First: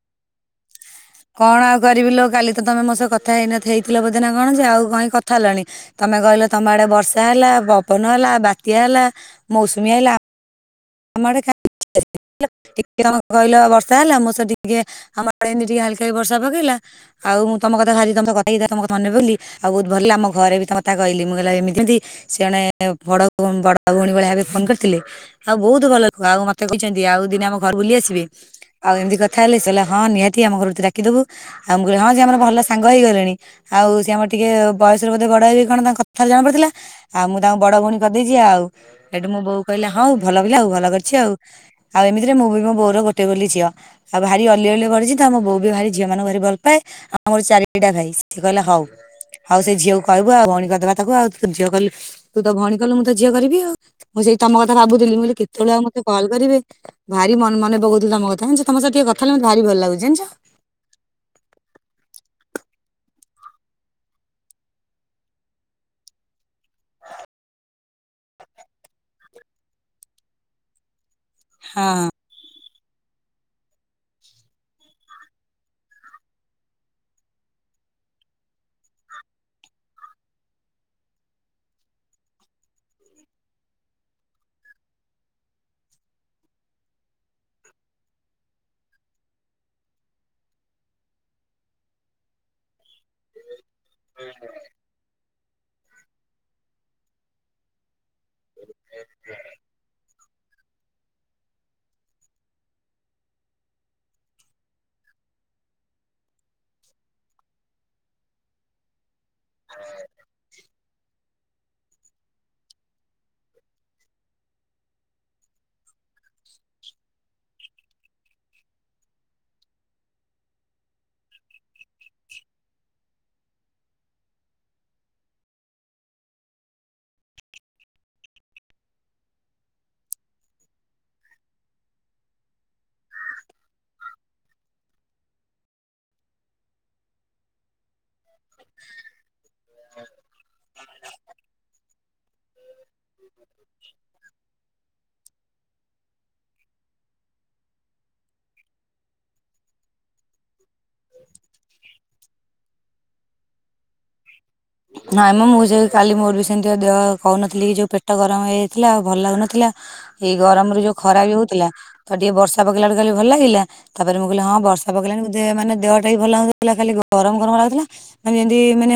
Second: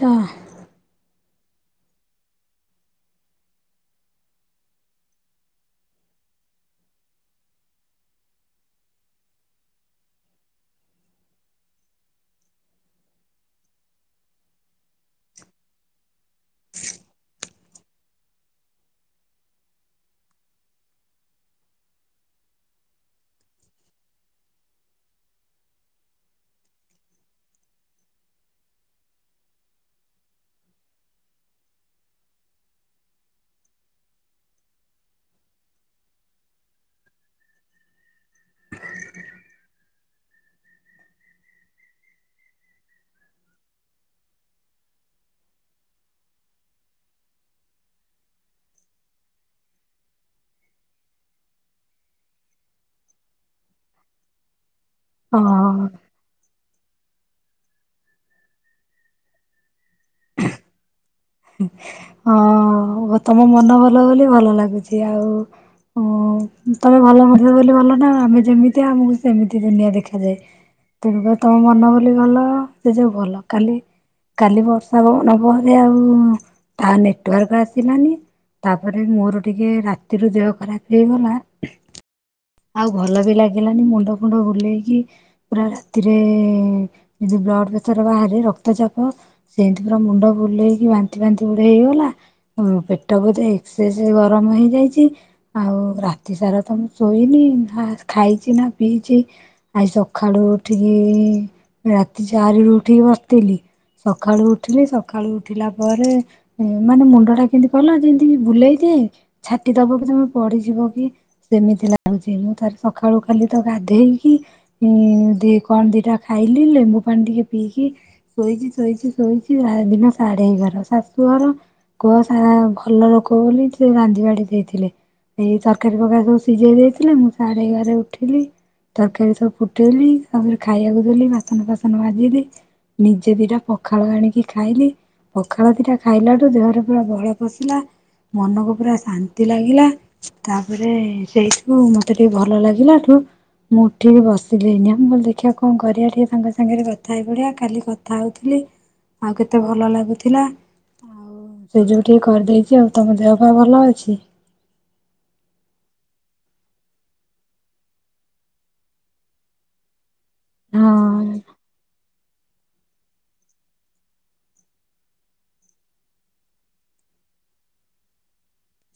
ଯା କଣ ଆଉ କରିବି ଲୋ କାଲି ତ ତମେ ମୋ ସହ କଥା ହେଇନ ହେଇଥିଲ ବୋଧେ ନା କଣ ଯେ ଆଉ କାଇଁ କଥା ହେଲାଣି ତମେ କହିଲେ ତମ ଆଡ଼େ ବର୍ଷା ହେଲା ପବନ ହେଲା ବାତ୍ୟା ହେଲା ମୌସୁମୀ ହେଲା ଆମର କାଇଁ [inaudible] ଟିକେ ଆମ କହିଲ ବର୍ଷା ହେଲା ମୁଁ ସହ ଟିକେ ଆମ ଏମିତି ଟିକେ ହାଲ୍ କାକି ବର୍ଷା ପକେଇଲା ଆଉ ମୁଁ ତମ କଥା ସାରି ତମ କଥା ହେଇଥିଲି ତମକୁ [unintelligible] ବୋଲି ଆଉ ବହୁତ ଭଲ ଲାଗିଲା ଆମ ଘରେ ବି ତମ କଥା କହିଲି ମୁଁ କହିଲ ଏମିତି ମତି ସିଏ ମାନେ ବଡ ବଡ ଭଉଣୀ ଭଳିଆ ଭାବେ ଫୋନ କରିଥିଲେ ଆଉ ବହୁତ ଭଲ ଖୁଆ ଆଉ ମତେ କହିଛନ୍ତି ଆଉ ଦିନେ ଆମ ଘରକୁ ବୁଲି ଆସିବେ ଆଉ ଏମିତି କଥା ହେଲେ ହଁ ନିହାତି ଆମ ଘରକୁ ତୁ ଡାକି ଦବୁ ଆଉ ମୁଁ କହିଲି ହଁ ସିଏ ଆମର ଭଲ ସାଙ୍ଗ ହେଇଗଲେଣି ଆଉ ସିଏ ଆମର ଟିକେ ବୟସରେ ବୋଧେ ବଡ ଡ ହେବେ କି କଣ ତାଙ୍କ କଥରୁ ଜଣା ପଡୁଥିଲା ଆଉ ମୁଁ ତାଙ୍କୁ ବଡ ଭଉଣୀ କରିଦେଇଛି ଆଉ ହେଠୁ ମଁ ବୋଉ କହିଲି ହଉ ଭଲ ପିଲା ଆଉ ଭଲ କରିଛି ଆଉ ଆଉ ଏମିତିରେ ମୁଁ ବି ମୋ ବୋଉର ଗୋଟେ ବୋଲି ଝିଅ ଆଉ ଭାରି ଅଲି ଅଳିରେ ବଢ଼ିଛି ତ ଆମ ମୋ ବୋଉ ବି ଭାରି ଝିଅମାନଙ୍କୁ ଭାରି ଭଲ ପାଏ ଆଉ ମୋର ଚାରିଟା ଭାଇ ସିଏ କହିଲା ହଉ। ହଉ ସେ ଝିଅକୁ କହିବୁ ଆଉ କରିଦେବା ତାକୁ ଆଉ ତୁ ଝିଅ କିଲୁ ତୁ ତ ଭଉଣୀ କଲୁ ମୁଁ ତ ଝିଅ କରିବି ଆଉ। ମୁଁ ସେଇ ତମ କଥା ଭାବୁଥିଲି ମୁଁ ବୋଲି କେତେବେଳେ ଆଉ ହଁ। ମତେ କଲ୍ କରିବେ? ଭାରି ମନ ମନେ ପକଉଥିଲି ତମ କଥା ଜାଣିଛ ତମ ସହିତଏ କଥା ହେଲେ ମତେ ଭାରି ଭଲ ଲାଗୁଛି ଜାଣିଛ। ହଁ ତମ ମନ ଭଲ ବୋଲି ଭଲ ଲାଗୁଛି ଆଉ। ଓ ତମେ ଭଲ ମଣିଷ ବୋଲି ଭଲ ନା ଆମେ ଯେମିତି ଆମକୁ ସେମିତି ଦୁନିଆ ଦେଖାଯାଏ। ତେଣୁକ ତମ ମନ ହଁ ବୋଲି ଭଲ। ସେ ଯ ଭଲ କାଲି କାଲି ବର୍ଷା ପବନ ପରେହ ଆଉ। [unintelligible] ତା ନେଟୱାର୍କ ଆସିଲାନି। ତାପରେ ମୋର ଟିକେ ରାତି ରୁ ଦେହ ଖରାପ ହେଇଗଲା। ଆଉ ଭଲ ବି ଲାଗିଲାନି ମୁଣ୍ଡ ଫୁଣ୍ଡ ବୁଲେଇକି ପୁରା ରାତିରେ ଯଦି ବ୍ଲଡ ପ୍ରେସର ବାହାରେ ରକ୍ତ ଚାପ ସେମିତି ପୁରା ମୁଣ୍ଡ ବୁଲେଇକି ବାନ୍ତି ବାନ୍ତି ଗୁଡେ ହେଇଗଲା। ପେଟ ବୋଧେ ଏକ୍ସସ ଗରମ ହେଇଯାଇଛି ଆଉ ରାତି ସାରା ତମ ଶୋଇନି ଖାଇଛି ନା ପିଇଛି ଆଜି ସକାଳୁ ଉଠିକି ଇ ରାତି ଚାରି ରୁ ଉଠିକି ବସିଥିଲି। ସକାଳୁ ଉଠିଲି ସକାଳୁ ଉଠିଲା ପରେ ମାନେ ମୁଣ୍ଡଟା କେମିତି କହିଲ ଯେମିତି ବୁଲେଇଦିଏ। ଛାଟି ଦବ କି ତମେ ପଡିିଯିବ କି ସେମିତି ଲ ଆଉ ମୁଁ ତାର ସକାଳୁ ଖାଲି ତ ଗାଧେଇକି ଦି କଣ ଦିଟା ଖାଇଲି ଲେ ପାଣି ଟିକେ ପିଇକି ଶୋଇଛି ଶୋଇଛି ଶୋଇଛି ଦିନ ସାଢେ ହେଇ ଘର ଶାଶୁ ଘର କୁହ ସା ଭଲ ଲୋକ ବୋଲି ଟିକେ ରାନ୍ଧି ବାଡି ଦେଇଥିଲେ। ଏଇ ତରକାରୀ ପକା ସବୁ ସିଝେଇ ଦେଇଥିଲେ ମୁଁ ସାଢେଏଗାରେ ଉଠିଲି। ତରକାରୀ ସବୁ ଫୁଟେଇଲି ଆଉ ତାପରେ ଖାଇବାକୁ ଦେଲି ବାସନ ଫାସନ ମାଜିଲି। ନିଜେ ଦିଇଟା ପଖାଳ ଆଣିକି ଖାଇଲି। ପଖାଳ ଦିଟା ଖାଇଲାଠୁ ଦେହରେ ପୁରା ବଳ ପଶିଲା। ମନକୁ ପୁରା ଶାନ୍ତି ଲାଗିଲା ତାପରେ ସେଇ ମତେ ଟିକେ ଭଲ ଲାଗିଲାଠୁ ମୁଁ ଉଠିକି ବସିଲେନି ଆମ ଦେଖି ଦେଖିବା କଣ କରିବା ଟିକେ ସାଙ୍ଗ ସାଙ୍ଗରେ କଥା ହେଇ ପଡିଆ କାଲି କଥା ହଉଥିଲି। ଆଉ କେତେ ଭଲ ଲାଗୁଥିଲା। ଆଉ ସେ ଯୋଉଠି କରିଦେଇଛି ଆଉ ତମ ଦେହ ପା ଭଲ ଅଛି? ନାଇଁମ ମୁଁ ସେ କାଲି ମୋର ବି ସେମିତିହ କହୁନଥିଲି କି ଯୋଉ ପେଟ ଗରମ ହେଇଯାଇଥିଲା ଆଉ ଭଲ ଲାଗୁନଥିଲା। ଏଇ ଗରମରେ ଯୋଉ ଖରା ବି ହଁ ହଉଥିଲା ତ ଟିକେ ବର୍ଷା ଶା ପକେଇଲାଉ କାଲି ଭଲ ଲାଗିଲ ତାପରେ ମୁଁ କହିଲି ହଁ ବର୍ଷା ପକେଇଲାଣି ମନେ ଦେହ ମାନ ଦେହଟା ବି ଭଲ ଲାଗୁନଥିଲା ଖାଲି ଗରମ ଗରମ ଥିଲା ଯେମିତି ମାନେ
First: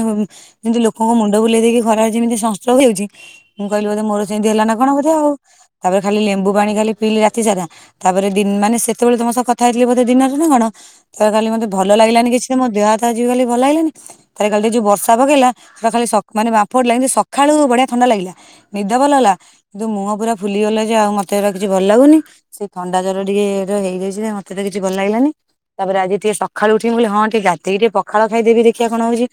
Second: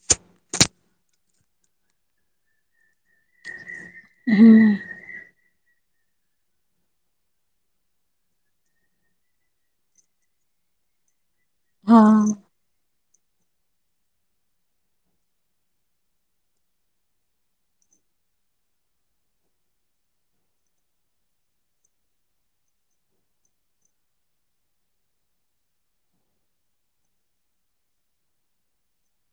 ଯେମିତି ଲୋକଙ୍କ ମୁଣ୍ଡ ବୁଲେଇ ଦେଇକି ଖରାରେ ଯେମିତି ସଂଷ୍ଟ୍ରୋକ ହେଉଚି ମୁଁ କହିଲି ବୋଧେ ମୋର ସେମିତି ହୁଁ ହେଲା ନା କଣ ବୋଧେ ଆଉ? ତାପରେ ଖାଲି ଲେମ୍ବୁ ପାଣି ଖାଲି ପିଇଲି ରାତି ସାରା ତାପରେ ଦିନ୍ ମାନେ ସେତେବେଳେ ତମ ସହ କଥା ହେଇଥିଲି ବୋଧେ ଦିନରେ ନା କଣ? ତ କାଲି ମତେ ଭଲ ଲାଗିଲାନି ହଁ କିଛି ତ ମୋ ଦେହ ଯିବ ଖଲି ଭଲ ଲାଗିଲାନି ତାର କାଲି ଯୋଉ ବର୍ଷା ପକେଇଲା ସେଟା ଖାଲି ମାନେପଡ [unintelligible] ଲାଗ ସଖାଳୁ ବଢିଆ ଥଣ୍ଡା ଲାଗିଲା ନିଦ ଭଲ ହେଲା କିନ୍ତୁ ମୁହଁ ପୁରା ଫୁଲି ଗଲା ଯେ ଆଉ ମତେ ଏବେ କିଛି ଭଲ ଲାଗୁନି ସେଇ ଥଣ୍ଡା ଜ୍ୱର ଟିକେ ହେଇଯାଇଛି ମତେ ତ କିଛି ଭଲ ଲାଗିଲାନି। ତାପରେ ଆଜି ଟିକେ ସକାଳୁ ଉଠିବି ବୋଲି ହଁ ଟିକେ ଗାଧେଇକି ଟିକେ ପଖାଳ ଖାଇଦବି ଦେଖିବା କଣ ହଉଚି।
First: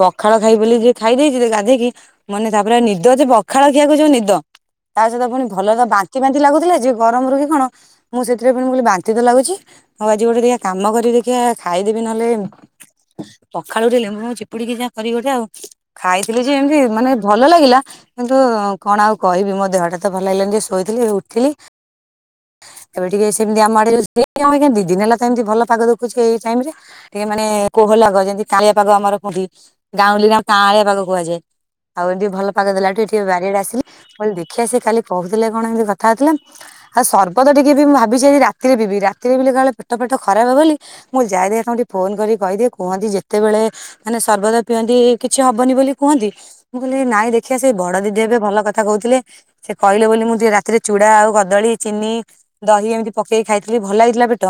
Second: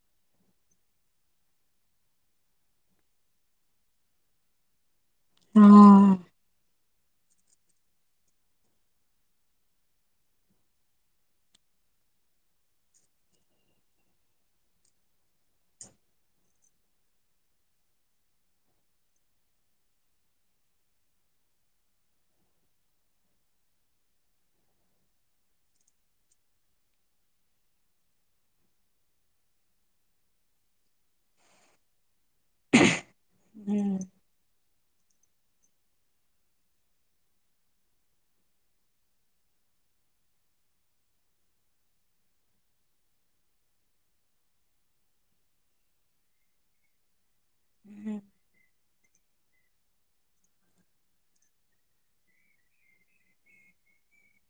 ପ ଖାଳ ଖାଇ ବୋଲି ଯଉ ଖାଇ ଦେଇଥିଲି ଗାଧେଇକି ମାନେ ତାପରେ ନିଦ ଯେ ପଖାଳ ଖିଆକୁ ଯଉ ନିଦ। ତା ସହିତ ପୁଣି ଭଲ ତ ହଁ ବାନ୍ତି ବାନ୍ତି ଲାଗୁଥିଲା ଯେ ଗରମରୁ କି କଣ ମୁଁ ସେଥିରେ ପୁଣି ବାନ୍ତି ତ ଲାଗୁଛି ଆଉ ଆଜି ଗୋଟେ କାମ କରେ ଦେଖିଆ ଖାଇଦେବି। ନହେଲେ ପଖାଳକୁ ଲେମ୍ବୁ ଫେମ୍ବୁ ଚିପୁଡିକିନା କରି ଗୋଟେ ଆଉ ଖାଇଥିଲି ଯେ ଏମିତି ମାନେ ଭଲ ଲାଗିଲା କିନ୍ତୁ କଣ ଆଉ କହିବି ମୋ ଦେହଟା ଭଲ ଲାଗିଲାନି ଶୋଇଥିଲି ଉଠିଲି। ଏବେ ଟିକେ ସେମିତି ଆମ ଆଡେ ଦିନ ହେଲା ଏମିତି ଭଲ ପାଗ ଦେଖୁଛି ଏଇ ଟାଇମ ରେ ଟିକେ ମାନେ କୋ ଭଲ ଲାଗ ଯେମିତି କାଁଳିଆ ପାଗ ଆମର କୁହନ୍ତି ଗାଁଉଲି ଗାଁ କାଁଆଳିଆ ପାଗ କୁହାଯାଏ। ଆଉ ଏମିତି ଭଲ ପାଗ ଦେଲା ଟୁ ଏଠି ବାରିଆଡେ ଆସିଲି ହୁଁ କହିଲି ଦେଖିଆ ସେ କାଲି କହୁଥିଲେ କଣ ଏମିତି କଥା ହଉଥିଲା ଆଉ ସର୍ବତ ଟିକେ ବି ମୁଁ ଭାବିଛି ଆଜି ରାତିରେ ପିଇବି ରାତିରେ ପିଇଲେ କାଳେ ପେଟ ଫେଟ ଖରାପ ବୋଲି ମୁଁ ଜା [unintelligible] ଫୋନ କରି କହିଦିଏ କୁହନ୍ତି ଯେତେବେଳେ ମାନେ ସର୍ବଦା ପିଅନ୍ତି କିଛି ହବନି ବୋଲି କୁହନ୍ତି ମୁଁ କହିଲି ନାଇଁ ଦେଖିବା ସେଇ ବଡ ଦିଦି ଏବେ ଭଲ କଥା କହୁଥିଲେ। ସେ କହିଲେ ବୋଲି ମୁଁ ଟିକିଏ ରାତିରେ ଚୁଡା ଆଉ କଦଳୀ, ଚିନି, ଦହି ଏମିତି ପକେଇକି ଖାଇଥିଲି ଭଲ ଲାଗିଥିଲା ପେଟ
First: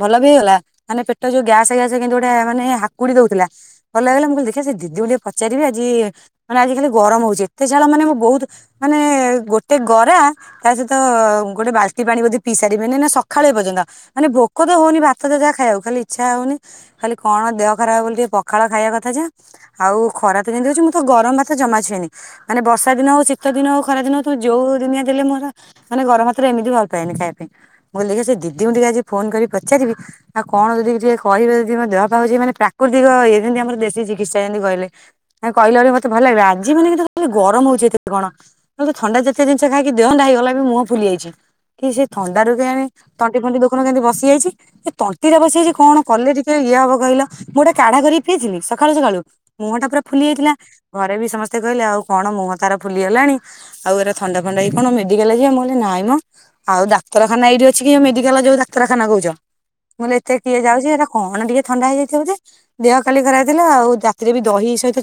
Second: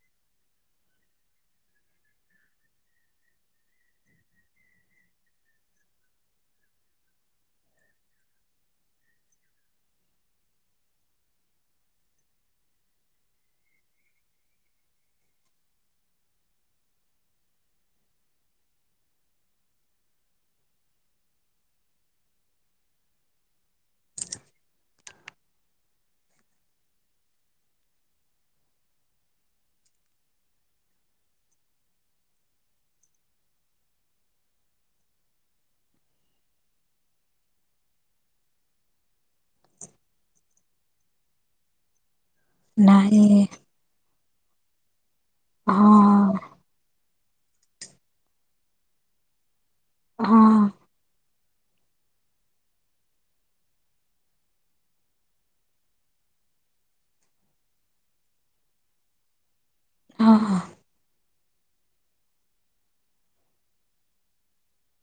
ଭଲ ବି ହେଇଗଲା ମାନେ ପେଟ ଯୋଉ ଗ୍ୟାସେ ଗ୍ୟାସେ ଗୋଟେ ମାନେ ହାକୁଡି ଦଉଥିଲା ଭଲ ହେଇଗଲା। ମୁଁ କହିଲି ଦେଖି ସେ ଦିଦିକୁ ଟିକେ ପଚାରିବେ ଆଜି ମାନେ ଆଜି ଖାଲି ଗରମ ହଉଛି ଏତେ ଝାଳ ମାନେ ମୁଁ ବହୁତ ମାନେ ଗୋଟେ ଗରା ତା ସହିତ ଗୋଟେ ବାଲ୍ଟି ପାଣି ବୋଧେ ପିଇସାରିବିନି ନା ସଖାଳୁ ଏପର୍ଯ୍ୟନ୍ତ ମାନେ ଭୋକ ଭୋକ ତ ହଉନି ଭାତ ତ ଯାହା ଖାଇବାକୁ ଖାଲି ଇଚ୍ଛା ହଉନି। ଖାଲି କଣ ଦେହ ଖରାପ ହବ ବୋଲି ଟିକେ ପଖାଳ ଖାଇବା କଥା ଯେ ଆଉ ଖରା ତ ଯିନ୍ତି ହଉଚି ମୁଁ ତ ଗରମ ଭାତ ଜମା ଛୁଏନି ମାନେ ବର୍ଷା ଦିନ ହଉ ଶୀତ ଦିନ ହଉ ଖରା ଦିନ ହଉ ଯୋଉ ଦିନିଆ ଦେଲେ ମୋର ମାନେ ଗରମ୍ ‌ଭାତ ଏମିତି ଭଲ ପାଏନି ଖାଇବା ପାଇଁଁ ମୁଁ କହିଲି ଦେଖିଆ ସେ ଦିଦି ଙ୍କୁ ଟିକେ ଆଜି ଫୋନ୍ କ ପଚାରିବି ଆଉ କଣ ଯଦି ଟିକିଏ କହିବେ ଯଦି ଦେହ ପା ହଉଚି ମାନେ ପ୍ରାକୃତିକ ଯେମିତି ଆମର ଦେଶୀ ଚିକି ସେନ୍ତି କହିଲେ କହିଲେ ବୋଲି ମତେ ଭଲ ଲାଗିଲା ଆଜି ମାନେ କହିଲେ ଗରମ ହଉଛି ଏତେ କଣ ତମକୁ ଥଣ୍ଡା ଯେତେ ଜିନିଷ ଖାଇକି ଦେହ ଥଣ୍ଡା ହେଇଗଲା ବି ମୁହଁ ଫୁଲି ଯାଇଛି କି ସେ ଥଣ୍ଡାରୁୁ କେଜାଣି ତଣ୍ଟି ନାଇଁ ଫଣ୍ଟି ଦେଖୁନ କେମିତି ବସି ଯାଇଛି ସେ ତଣ୍ଟି ଟା ବସିଯାଇଛି କଣ କଲେ ହଁ ଟିକେ ସେ ଇଏ ହବ କହିଲ ମୁଁ ଗୋଟେ କାଢା କରି ପିଇଜିମି ସ- ସକାଳୁ ସକାଳୁ ମୁହଁ ଟା ପୁରା ଫୁଲି ଯାଇଥିଲା ହଁ ଘରେ ବି ସମସ୍ତେ କହିଲେ ଆଉ କଣ ମୁହଁ ତାର ଫୁଲିଗଲାଣି ଆଉ ଏରା ଥଣ୍ଡା ଫଣ୍ଡା ହେଇ କଣ ମେଡିକାଲ ଯିବା ମୁଁ କହିଲି ନାଇଁ ମ ଆଉ ଡାକ୍ତରଖାନା ଏଇଠି ଅଛିକି ମେଡିକାଲ ଯିବା ଡ଼ା ରଖାନା କହୁଛ ମୁଁ କହିଲି ଏତେ ହଁ କିଏ ଯାଉଛି ଏଇଟା କଣ ଟିକେ ଥଣ୍ଡା ହେଇଯାଇଥିବ ଯେ ଦେହ ଖାଲି ଖରା ଥିଲା ଆଉ ରାତିରେ ବି ଦହି ସହିତ ସ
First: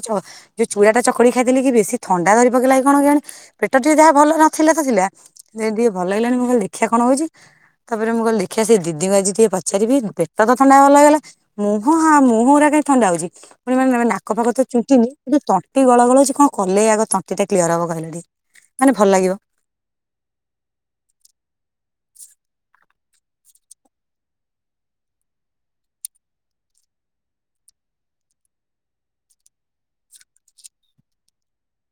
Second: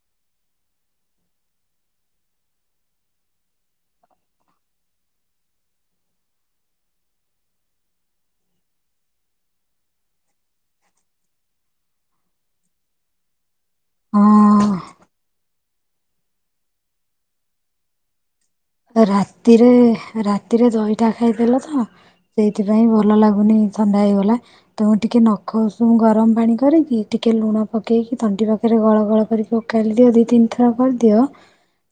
ଯୋଉ ଚୂୁଡାଟା ଚକଡି ଖାଇଥିଲି, କି ବେଶୀ ଥଣ୍ଡା ଧରି ପକେଇଲା କି କଣ କେଜାଣି? ପେଟ ଟିକେ ଯାହା ଭଲ ନଥିଲା ତ ଥିଲା, ଯେନ୍ତି ଭଲ ଲାଗିଲାଣି ମୁଁ ଖାଲି ଦେଖିବା କଣ ହଉଚି। ତାପରେ ମୁଁ କହିଲି ଦେଖିଆ ସେ ଦିଦିଙ୍କୁ ଆଜି ଟିକେ ପଚାରିବି ପେଟ ତ ଥଣ୍ଡା ଭଲ ହେଇଗଲା, ମୁହଁ ହାଁ ମୁହଁ ଗୁରା ଥଣ୍ଡା ହଉଚି। ପୁଣି ମାନେ ନାକ ଫାକ ତ ହଁ ଚୁଟିନି କିନ୍ତୁ ତଣ୍ଟି ଗଳ ଗଳ ହଉଚି କଣ କଲେ ଆଗ ତଣ୍ଟି ଟା କ୍ଲିୟର ହବ କହିଲେ? ରାତିରେ ରାତିରେ ଦହିଟା ଖାଇଦେଲ ତ ସେଇଥିପାଇଁ ଭଲ ଲାଗୁନି ଥଣ୍ଡା ହେଇଗଲା ତ ଟିକେ ନଖ ଉଷୁମୁ ଗରମ ପାଣି କରିକି ଟିକେ ଲୁଣ ପକେଇକି ତଣ୍ଟି ପାଖରେ ଗଳ ଗଳ କରିକି ଓକାଳି ଦିଅ ଦି ତିନି ଥର କରିଦିଅ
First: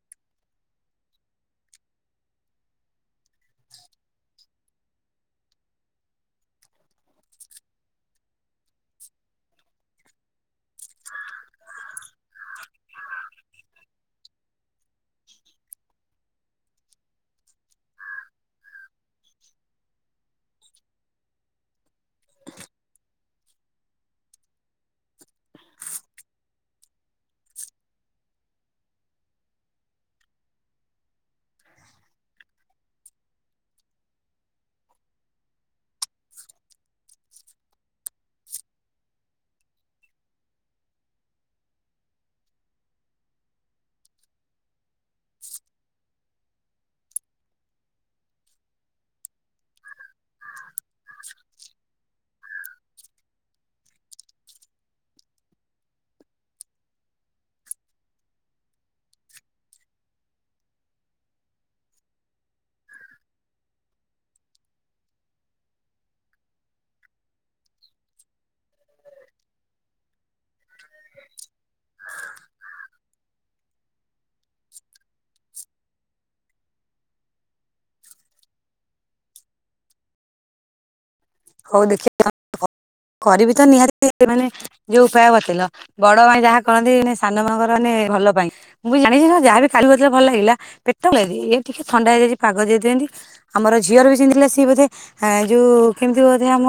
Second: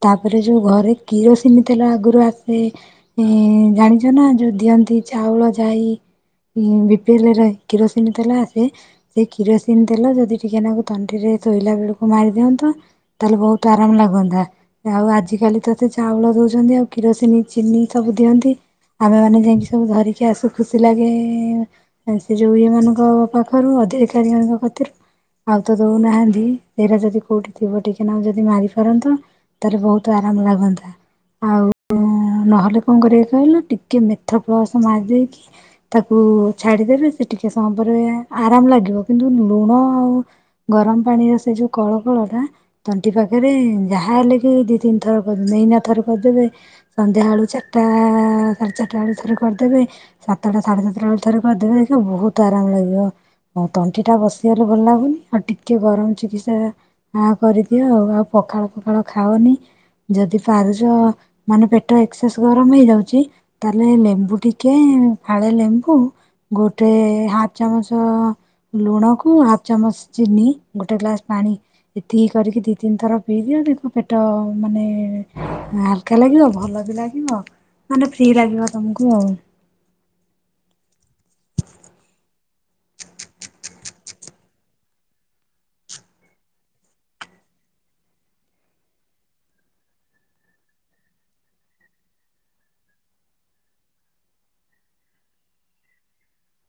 ତାପରେ ଯୋଉ ଘରେ କିରୋ ସିନି ତେଲ ଆଗରୁ ଆସେ ଜାଣିଛ ନା ଯୋଉ ଦିଅନ୍ତି ଚାଉଳ ଜାଇ ମୁଁ ବିପିଏଲ ରେ କିରୋସିନି ତେଲ ଆସେ। ସେ କିରୋସିନି ତେଲ ଯଦି ଟିକେ ନାକୁ ତଣ୍ଟିରେ ଶୋଇଲା ବେଳକୁ ମାରି ଦିଅନ୍ତୁ, ତାହେଲେ ବହୁତ ଆରାମ ଲାଗନ୍ତା ଆଉ ଆଜିକାଲି ତତେ ଚାଉଳ ଦଉଚନ୍ତି ଆଉ କିରୋସିନ, ଚିନି ସବୁ ଦିଅନ୍ତି। ଆମେ ମାନେ ଯାଇକି ସବୁ ଧରିକି ଆସୁ ଖୁସି ଲାଗେ, ସେ ଯୋଉ ଇଏ ମାନଙ୍କ ପାଖରୁ ଆଉ। [unintelligible] କତିରୁ। ଆଉ ତ ଦଉନାହାନ୍ତି ଏରା ଯଦି କୋଉଠି ଥିବ ଟିକେ ନାକୁ ଯଦି ମାରି ପାରନ୍ତ। ତାପରେ ବହୁତ ଆରାମ ଲାଗନ୍ତା ଆଉ ନହେଲେ କଣ କରିବାକୁ କହିଲ ଟିକେ ମେଥ ପ୍ଳସ ମାରି ଦେଇକି ତାକୁ ଛାଡିଦେବେ ସେ ଟିକେ ଟିକେ ସମୟ ପରେ ଆରାମ ଲାଗିବ କିନ୍ତୁ ଲୁଣ ଆଉ ଗରମ ପାଣିର ସେ ଯୋଉ କଳ କଳଟା ତଣ୍ଟି ପାଖରେ ଯାହା ହେଲେ ବି ଦି ତିନି ଥର କରିବ। ଏଇନା ଠାରୁ କରିଦେବେ ସନ୍ଧ୍ୟା ବେଳୁ ଚାରିଟା ସାଢେ ଚାରିଟା ବେଳେ ଥରେ କରିଦେବେ ସାତଟା ସାଢେ ସାତଟା ଥରେ କରିଦେବେ ଦେଖିବ ବହୁତ ଆରାମ ଲାଗିବ। ଆଉ ତଣ୍ଟି ଟା ବସିଗଲେ ଭଲ ଲାଗୁନି ଆଉ ଟିକେ ଗରମ ଚିକିତ୍ସା କରିଦିଅ ଆଉ, ଆଉ ପଖା ପଖାଳ ଫଖାଳ ଖାଅନି ଯଦି ପାରୁ [unintelligible] ମାନେ ପେଟ ଏକ୍ସଏସ୍ ଗରମ ହେଇଯାଉଛି ତାହାଲେ ଲେମ୍ବୁ ଟିକେ ଫାଳେ ଲେମ୍ କୁ ଗୋଟେ ହାପ୍ ଚାମଚ। ଲୁଣକୁ ହାଫ୍ ଚାମଚ ଚିନି ଗୋଟେ ଗ୍ଲାସ ପାଣି ଏତିକି କରିକି ଦି ତିନି ଥର ପିଇଦିଅ ଦେଖିବୁ ପେଟ ମାନେ ହାଲକା ଲାଗିବ ଭଲ ବି ଲାଗିବ ମାନେ ଫ୍ରି ଲାଗିବ ତମକୁ ଆଉ। ହଉ ଦେଖିବା [unintelligible] କରିବି ତ ନିହାତି ମାନେ ଯୋଉ ଉପାୟ ବତେଇଲ ବଡ ମାନେ ଯାହା କହନ୍ତି ସାନ [unintelligible] ଙ୍କର ମାନେ ଭଲ ପାଇଁ ମୁଁ ବି ଜାଣିଛି ଯାହା ବି କାଢଲେ ଭଲ ଲାଗିଲା ପେଟ ଇ ଟିକେ ଥଣ୍ଡା ହେଇଯାଇଛି ପାଗ ଦେଇଥାିଅନ୍ତି ଆମର ଝିଅର ବି ସେନ୍ତି ହେଲା ସିଏ ବୋଧେ ଯୋଉ କେମିତି ବୋଧେ ଆମ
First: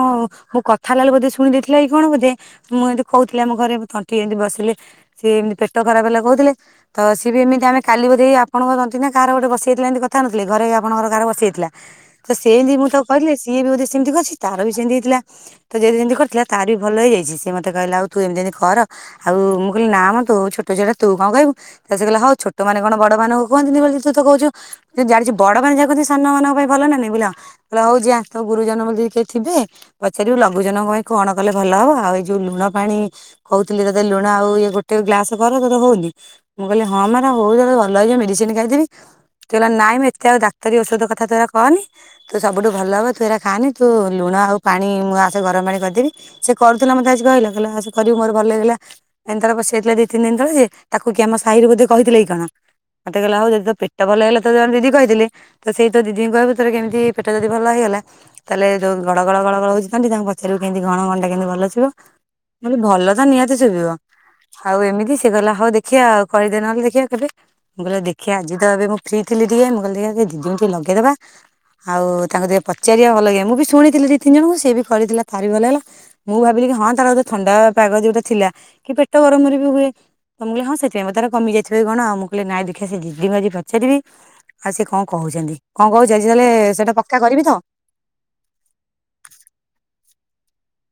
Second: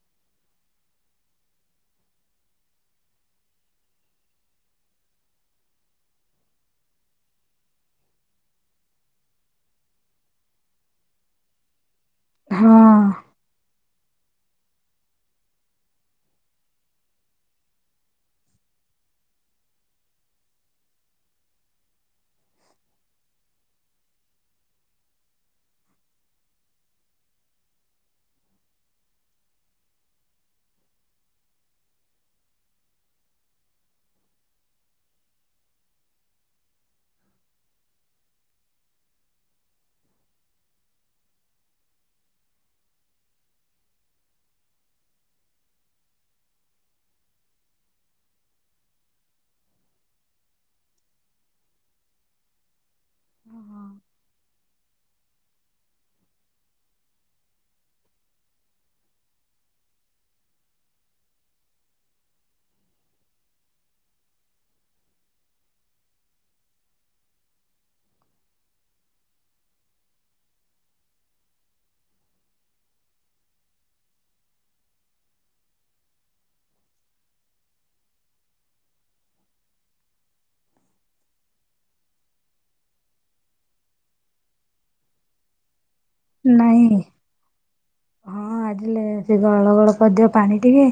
ମୁଁ କଥା ହେଲାବେଳେ ବୋଧେ ଶୁଣି ଦେଇଥିଲା କି କଣ ବୋଧେ ମୁଁ ଏଯୋଉ କହୁଥିଲି ଆମ ଘରେ ମୋ ତଣ୍ଟି ବସିଲେ ସିଏ ଏମିତି ପେଟ ଖରାପ ହେଲା କହୁଥିଲେ, ତ ସିଏ ବି ଏମିତି ଆମେ କାଲି ବଧେଇ ଆପଣଙ୍କ ତଣ୍ଟି ନା କାହା କାହା ଗୋଟେ ବସି ଯାଇଥିଲା ଏମତି କଥା ହଉ ନଥିଲେ ଘରେ ଆପଣଙ୍କର କାହାର ବସି ଯାଇଥିଲା, ତ ହଁ ସେମତି ମୁଁ ତାକୁ କହିଲି ସିଏ ବି ବୋଧେ ସ ସେମତି କରିଛି ତାର ବି ସେମତି ହେଇଥିଲା ତା ଜେଜେ ଯେମତି କରିଥିଲା ତାର ବି ଭଲ ହେଇଯାଇଛି ସେ ମତେ କହିଲା ଆଉ ତୁ ଏମତି ଏମତି କର ଆଉ ମୁଁ କହିଲି ନା ମଁ ତୁ ଛୋଟ ଝିଅଟା ତୁ କଣ କହିବୁ ସେ କହିଲା ହଉ ଛୋଟ ମାନେ କଣ ବଡ ମାନଙ୍କୁ କୁହନ୍ତିନି ବୋଲି ହେଲେ ତୁ ତ କହୁଛୁ ଜାଣିଛୁ ବଡ ମାନେ ଯାହା କୁହନ୍ତି ସାନ ମାନଙ୍କ ପାଇଁ ଭଲ ନା ନାଇଁ [unintelligible] ହଉ ଯା ଗୁରୁଜନ ବୋଲି କିଏ ଥିବେ ପଚାରିବୁ ଲଘୁଜନଙ୍କ ପାଇଁ କଣ କଲେ ଭଲ ହବ, ଆଉ ଏଇ ଯୋଉ ଲୁଣ ପାଣି ହଉଥିଲି ତତେ ଲୁଣ ଆଉ ଇଏ ଗୋଟେ ଗ୍ଲାସ କର ତୋତେ ହଉନି ମୁଁ କହିଲି ହଁ ମାର ହଉଚି ଭଲ ହେଇଯିବ ମେଡିସିନ ମେଡିକାଲ ଯିବି ସେ କହିଲା ନାଇଁ ମୁଁ ଏତେ ଆଉ ଡାକ୍ତରୀ ଔଷଧ କଥା ତୁ ଆଉ କହନି ତୁ ସବୁଠୁ ଭଲ ହବ ତୁ ସେରା ଖାଆନି ତୁ ଲୁଣ ଆଉ ପାଣି ମୁଁ ଆସେ ଗରମ ପାଣି କରଦେବି ସେ କରୁଥିଲା ମତେ ଆସି କହିଲା କହିଲା ଆସେ କରିବୁ ମୋ ଗରମ ଭଲ ହେଇଗଲା ଏନ୍ତି ଥରେ ବସି ଯାଇଥିଲା ଦି ତିନି ଦିନ ତଳେ, ତାକୁ କିଏ ଆମ ସାହିରେ ବୋଧେ କହିଥିଲେ କି କଣ ମତେ କହିଲା ହଉ ଯଦି ତୋ ପେଟ ଭଲ ହେଲା ତ ଯି କହିଥିଲି ତ ସେଇ ତ ଦିଦିଙ୍କୁ କହିବୁ ତତେ କେମିତି ପେଟ ଯଦି ଭଲ ହେଇଗଲା ତାହେଲେ ଯୋଉ ଗଳ ଗଳ ଗଳ ହଉଛି ତଣ୍ଟି ତାଙ୍କୁ ପଚାରିବି କେମିତି କଣ [unintelligible] ମୁଁ କହିଲି ଭଲ ତ ନିହାତି ଶୁଭିବ। ଆଉ ଏମିତି ସେ କହିଲା ହଉ ଦେଖିବା ଆଉ କହିଦେ ନହେଲେ ଦେଖିବା କେବେ, ମୁଁ କହିଲି ଦେଖିବା ଆଜି ତ ଏବେ ମୁଁ ଫ୍ରି ଥି ମୁଁ କିଲ ଟ ଦି ଦ ଟେ ଲଗେଇଦବା ଆଉ ତାଙ୍କୁ ଦେ ପଚାରିବା ଭଲ ଲାଗେ ମୁଁ ବି ଶୁଣିଥିଲି ଦି ତିନ ଜଣଙ୍କୁ ସେ ବି କରିଥିଲା ତାର ବି ଭଲ ହେଲା ମୁଁ ଭାବିଲି ହଁ ତାର ବୋଧେ ଥଣ୍ଡା ତା ପାଗ ଯୋଉଟା ଥିଲା କି ପେଟ ଗରମରେ ବି ହୁଏ। ତ ମୁଁ କହିଲି ହଁ ସେଥିପାଇଁ ବୋଧେ ତାର କମି ଯାଇଥିବ କି କଣ ଆଉ ମୁଁ କହିଲି ନାଇଁ ଦେଖିଆ ସେ ଦିଦିଙ୍କୁ ଆଜି ପଚାରିବି ଆଉ ସିଏ କଣ କହୁଛନ୍ତି କଣ କହୁଚ ଆଜି ତାହେଲେ ନାଇଁ ସେଇଟା ପକ୍କା କରିବି ତ? ହଁ। ବାଜିଲେ ସେ ଗଳ ଗଳ କରିଦିଅ ପାଣି ଟିକେ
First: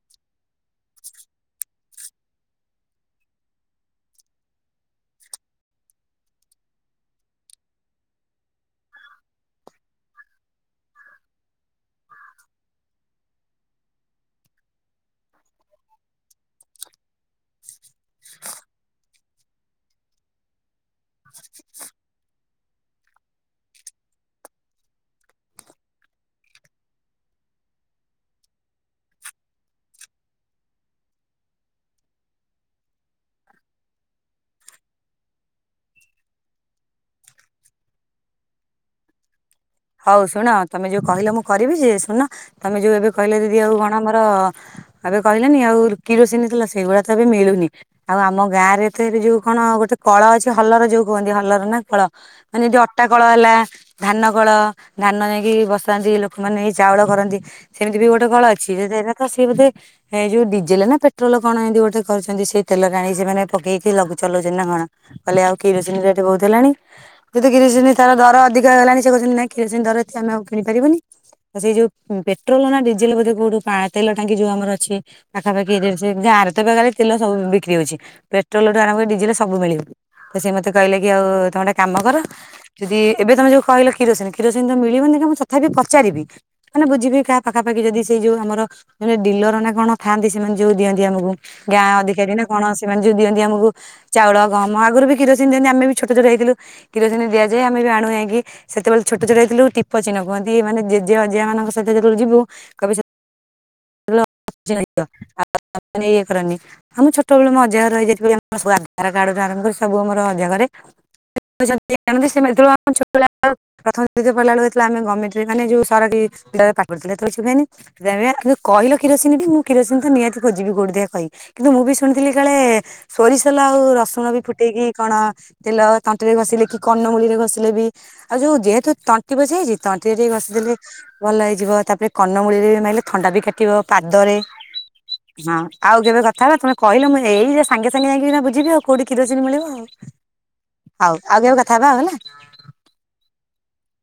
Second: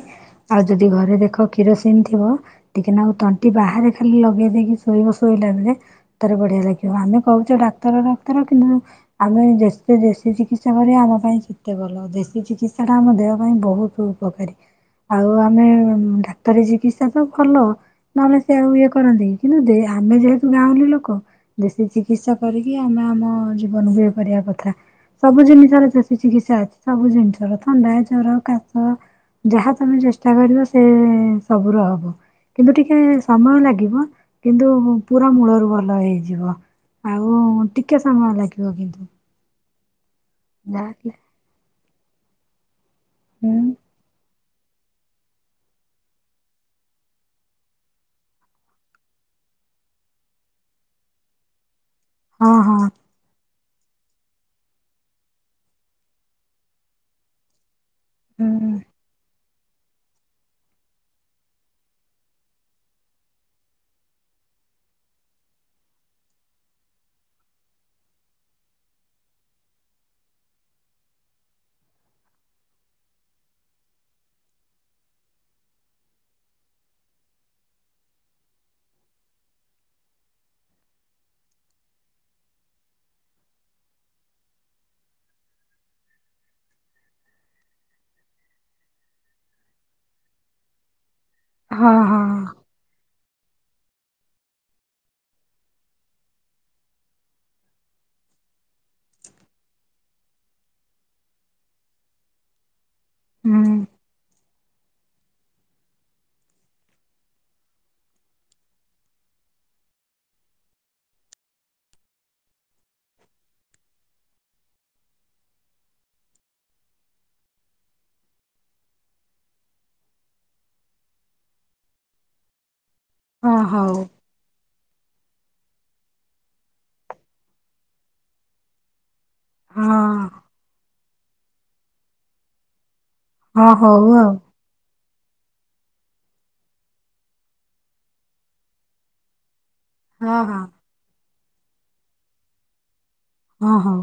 ଆଉ ଯଦି ଘରେ ଦେଖ କିରୋସିନ ଥିବ ଟିକେ ନାକୁ ତଣ୍ଟି ବାହାରେ ଖାଲି ଲଗେଇ ଦେଇକି ଶୋଇବ ଶୋଇଲା ବେଳେ ତାର ବଢିଆ ଲାଗିବ ଆମେ କହୁଛ ଡା ଡାକ୍ତର ଡାକ୍ତର କିନ୍ତୁ ଆମେ ଯେତେ ଦେଶୀ ଚିକିତ୍ସା କରିବା ଆମ ପାଇଁ ସେତେ ଭଲ ଦେଶୀ ଚିକିତ୍ସାଟା ଆମ ଦେହ ପାଇଁ ବହୁତ ଉପକାରି। ଆଉ ଆମେ ଡାକ୍ତରୀ ଚିକିତ୍ସା ତ ଭଲ ନହେଲେ ସେ ଆଉ ଇଏ କରନ୍ତି। କିନ୍ତୁ ଯେ ଆମେ ଯେହେତୁ ଗାଁଉଁଲି ଲୋକ ଦେଶୀ ଚିକିତ୍ସା କରିକି ଆମେ ଆମ ଜୀବନକୁ ଏ କରିବା କଥା। ସବୁ ଜିନିଷର ଦେଶୀ ଚିକିତ୍ସା ଅଛି ସବୁ ଜିନଷର ଥଣ୍ଡା, ଜର, କାଶ ଯାହା ତମେ ଚେଷ୍ଟା କରିବ ସେ ସବୁର ହବ। କିନ୍ତୁ ଟିକେ ସମୟ ଲାଗିବ କିନ୍ତୁ ପୁରା ମୂଳରୁ ଭଲ ହେଇଯିବ। ଆଉ ଟିକେ ସମୟ ଲାଗିବ କିନ୍ତୁ। ହଉ ଶୁଣ ତମେ ଯୋଉ ଯାହାକି କହିଲ ମୁଁ କରିବି ଯେ, ଶୁଣୁନ ତମେ ଯୋଉ ଏବେ କହିଲ ହୁଁ ଦିଦି ଆଉ କଣ ମୋର ଏବେ କହିଲନି ଆଉ କିରୋସିନି ତେଲ ସେଇଗୁଡା ତ ଏବେ ମିଳୁନି ଆଉ ଆମ ଗାଁରେ ତ ଏବେ ଯୋଉ କଣ ଗୋଟେ କଳ ଅଛି ହଲର ଯୋଉ କୁହନ୍ତି ହଲର ନା କଳ ହଁ ମାନେ ଯଦି ହଁ ଅଟା କଳ ହେଲା, ଧାନ କଳ ଧାନ ନେଇକି ବସାନ୍ତି ଲୋକମାନେ ଚାଉଳ କରନ୍ତି ସେମିତି ବି ଗୋଟେ କଳ ଅଛି ହୁଁ ଯଦି ଏକା ତ ସିଏ ବୋଧେ ଏ ଯୋଉ ଡିଜେଲ ନା ପେଟ୍ରୋଲ କଣ ଏମିତି ଗୋଟେ କରୁଛନ୍ତି ସେଇ ତେଲଟା ଆଣିକି ସେମାନେ ପକେଇକି ଲଗୁ ଚଲଉଛନ୍ତି ନା କ ହଁ କହିଲେ ଆଉ କିରୋସିନି ରେଟେ ବହୁତୁ ହେଲାଣି ଯେହେତୁ କିରୋସିନି ତାର ଦର ଅଧିକ ହେଇ ଗଲାଣି ସେ କହୁଛନ୍ତି ନାଇଁ କିରୋସିନି ଦର ଅଛି ଆମେ ଆଉ କିଣି ପାରିବାନି। ତ ସେଇ ଯୋଉ ପେଟ୍ରୋଲ ନା ଡିଜେଲ ବୋଧେ କୋଉଠୁ ପା ତେଲ ଟାଙ୍କି ଯୋଉ ଆମର ଅଛି ପାଖାପାଖିା ଏରିଆରେ ସେ ଯଦି ଆ ଗାଁରେ ତ ଏବେକାର ତେଲ ସବୁ ବିକ୍ରି ହଉଛି ପେଟ୍ରୋଲଠୁ ଆରମ୍ଭ କରି ଡିଜେଲ ସବୁ ମିଳିବ। ତ ସେ ମତେ କହିଲେ କି ଆଉ ତମ ଗୋଟେ କାମ କର ଯଦି ଏବେ ତମେ ଯୋଉ କହିଲ କିରୋସିନି କିରୋସିନି ତ ମିଳିବନି ମୁଁ ତଥାପି ପଚାରିବି ମାନେ ବୁଝିବି କାହା ପାଖାପାଖି ଯଦି ସେଯୋଉ ଆମର ମା ଡିଲର ଡିଲର ନା କଣ ଥାନ୍ତି ସେମାନେ ଯୋଉ ଦିଅନ୍ତି ଆମକୁ, ଗାଁ ହଁ ହଁ ଅଧିକାରୀ ନା କଣ ସେମାନେ ଯୋଉ ଦିଅନ୍ତି ଆମକୁ ଚାଉଳ ଗହମ ଆଗରୁ ବି କିରୋସିନି ଦିଅନ୍ତି, ଆମେ ଛୋଟ ବ ଛୋଟ ହେଇଥିଲୁ କିରୋସିନ ଦିଆଯାଏ ଆମେ ବି ଆଣୁ ଯାଇଁକି ସେତେବେଳେ ଛୋଟ ଛୋଟ ହେଇଥିଲୁ ଟିପ ଚିହ୍ନ କୁହନ୍ତି ମାନେ ଜେଜେ ଅଜା ମାନଙ୍କ ସହିତ ଯେତେବେଳେ ଯିବୁ କହିବେ ସେ ହୁଁ। [unintelligible] ଇଏ କରନି ହଁ ମୁଁ ଛୋଟବେଳୁ ମୋ ଅଜା ଘରେ ରହିଯାଇ ଆମର ସବୁ ଆଧାର କାର୍ଡ଼ ଆରମ୍ଭ କରି ସବୁ ମୋର ଅଜାଘରେ [unintelligible] ତୋମେ ଯେ ପଇଲା ବେଳେ ହେଇଥିଲା ଆମେ ଗମେଣ୍ଟ ରେ ମାନେ ଯୋଉ ସରାଟି ଡାଇରେକ୍ଟ ପାଠପଢୁଥିଲେ। ସେତେବେଳେ ଶୁଭେନି ବେମିଆ ଆ ତୋତେ କହିଲେ କିରୋସିନ ଟି ମୁଁ କିରୋସିନ ତ ନିହାତି ଖୋଜିବି କୋଉଠି ଦେଖିଆ କହି। କିନ୍ତୁ ମୁଁ ବି ଶୁଣିଥିଲି କାଳେ ସୋରିଷ ତେଲ ହଁ ଆଉ ହଉ ରସୁଣ ବି ଫୁଟେଇକି କଣ ତେଲ ତଣ୍ଟିରେ ଘଷିଲେ କି କନମୂଳିରେ ଘଷିଲେ ବି ଆଉ ଯୋଉ ଯେହେତୁ ତ ତଣ୍ଟି ବସିଯାଇଚି। ହଁ ତଣ୍ଟି ଟା ଟିକେ ଘଷିଦେଲେ ଭଲ ହେଇଯିବ। ତାପରେ କନମୂଳିରେ ମାଇଲେ ଥଣ୍ଡା ବି ହଁ କାଟିବ। ହଉ ଆଉ ପାଦରେ ହଁ, ଆଉ କେବେ କଥା ହେବା। ତୋମେ କହିଲ ମୁଁ ଏଇରେ ସାଙ୍ଗେ ସାଙ୍ଗେ ଯାଇକି ଏଇନା ବୁଝିବି ଆଉ କୋଉଠି କିରୋସିନି ମିଳିବ ଆଉ। ହଁ, ହଁ। ହଉ ଆଉ କେବେ କଥା ହେବା ହେଲା। ହଁ, ହଁ।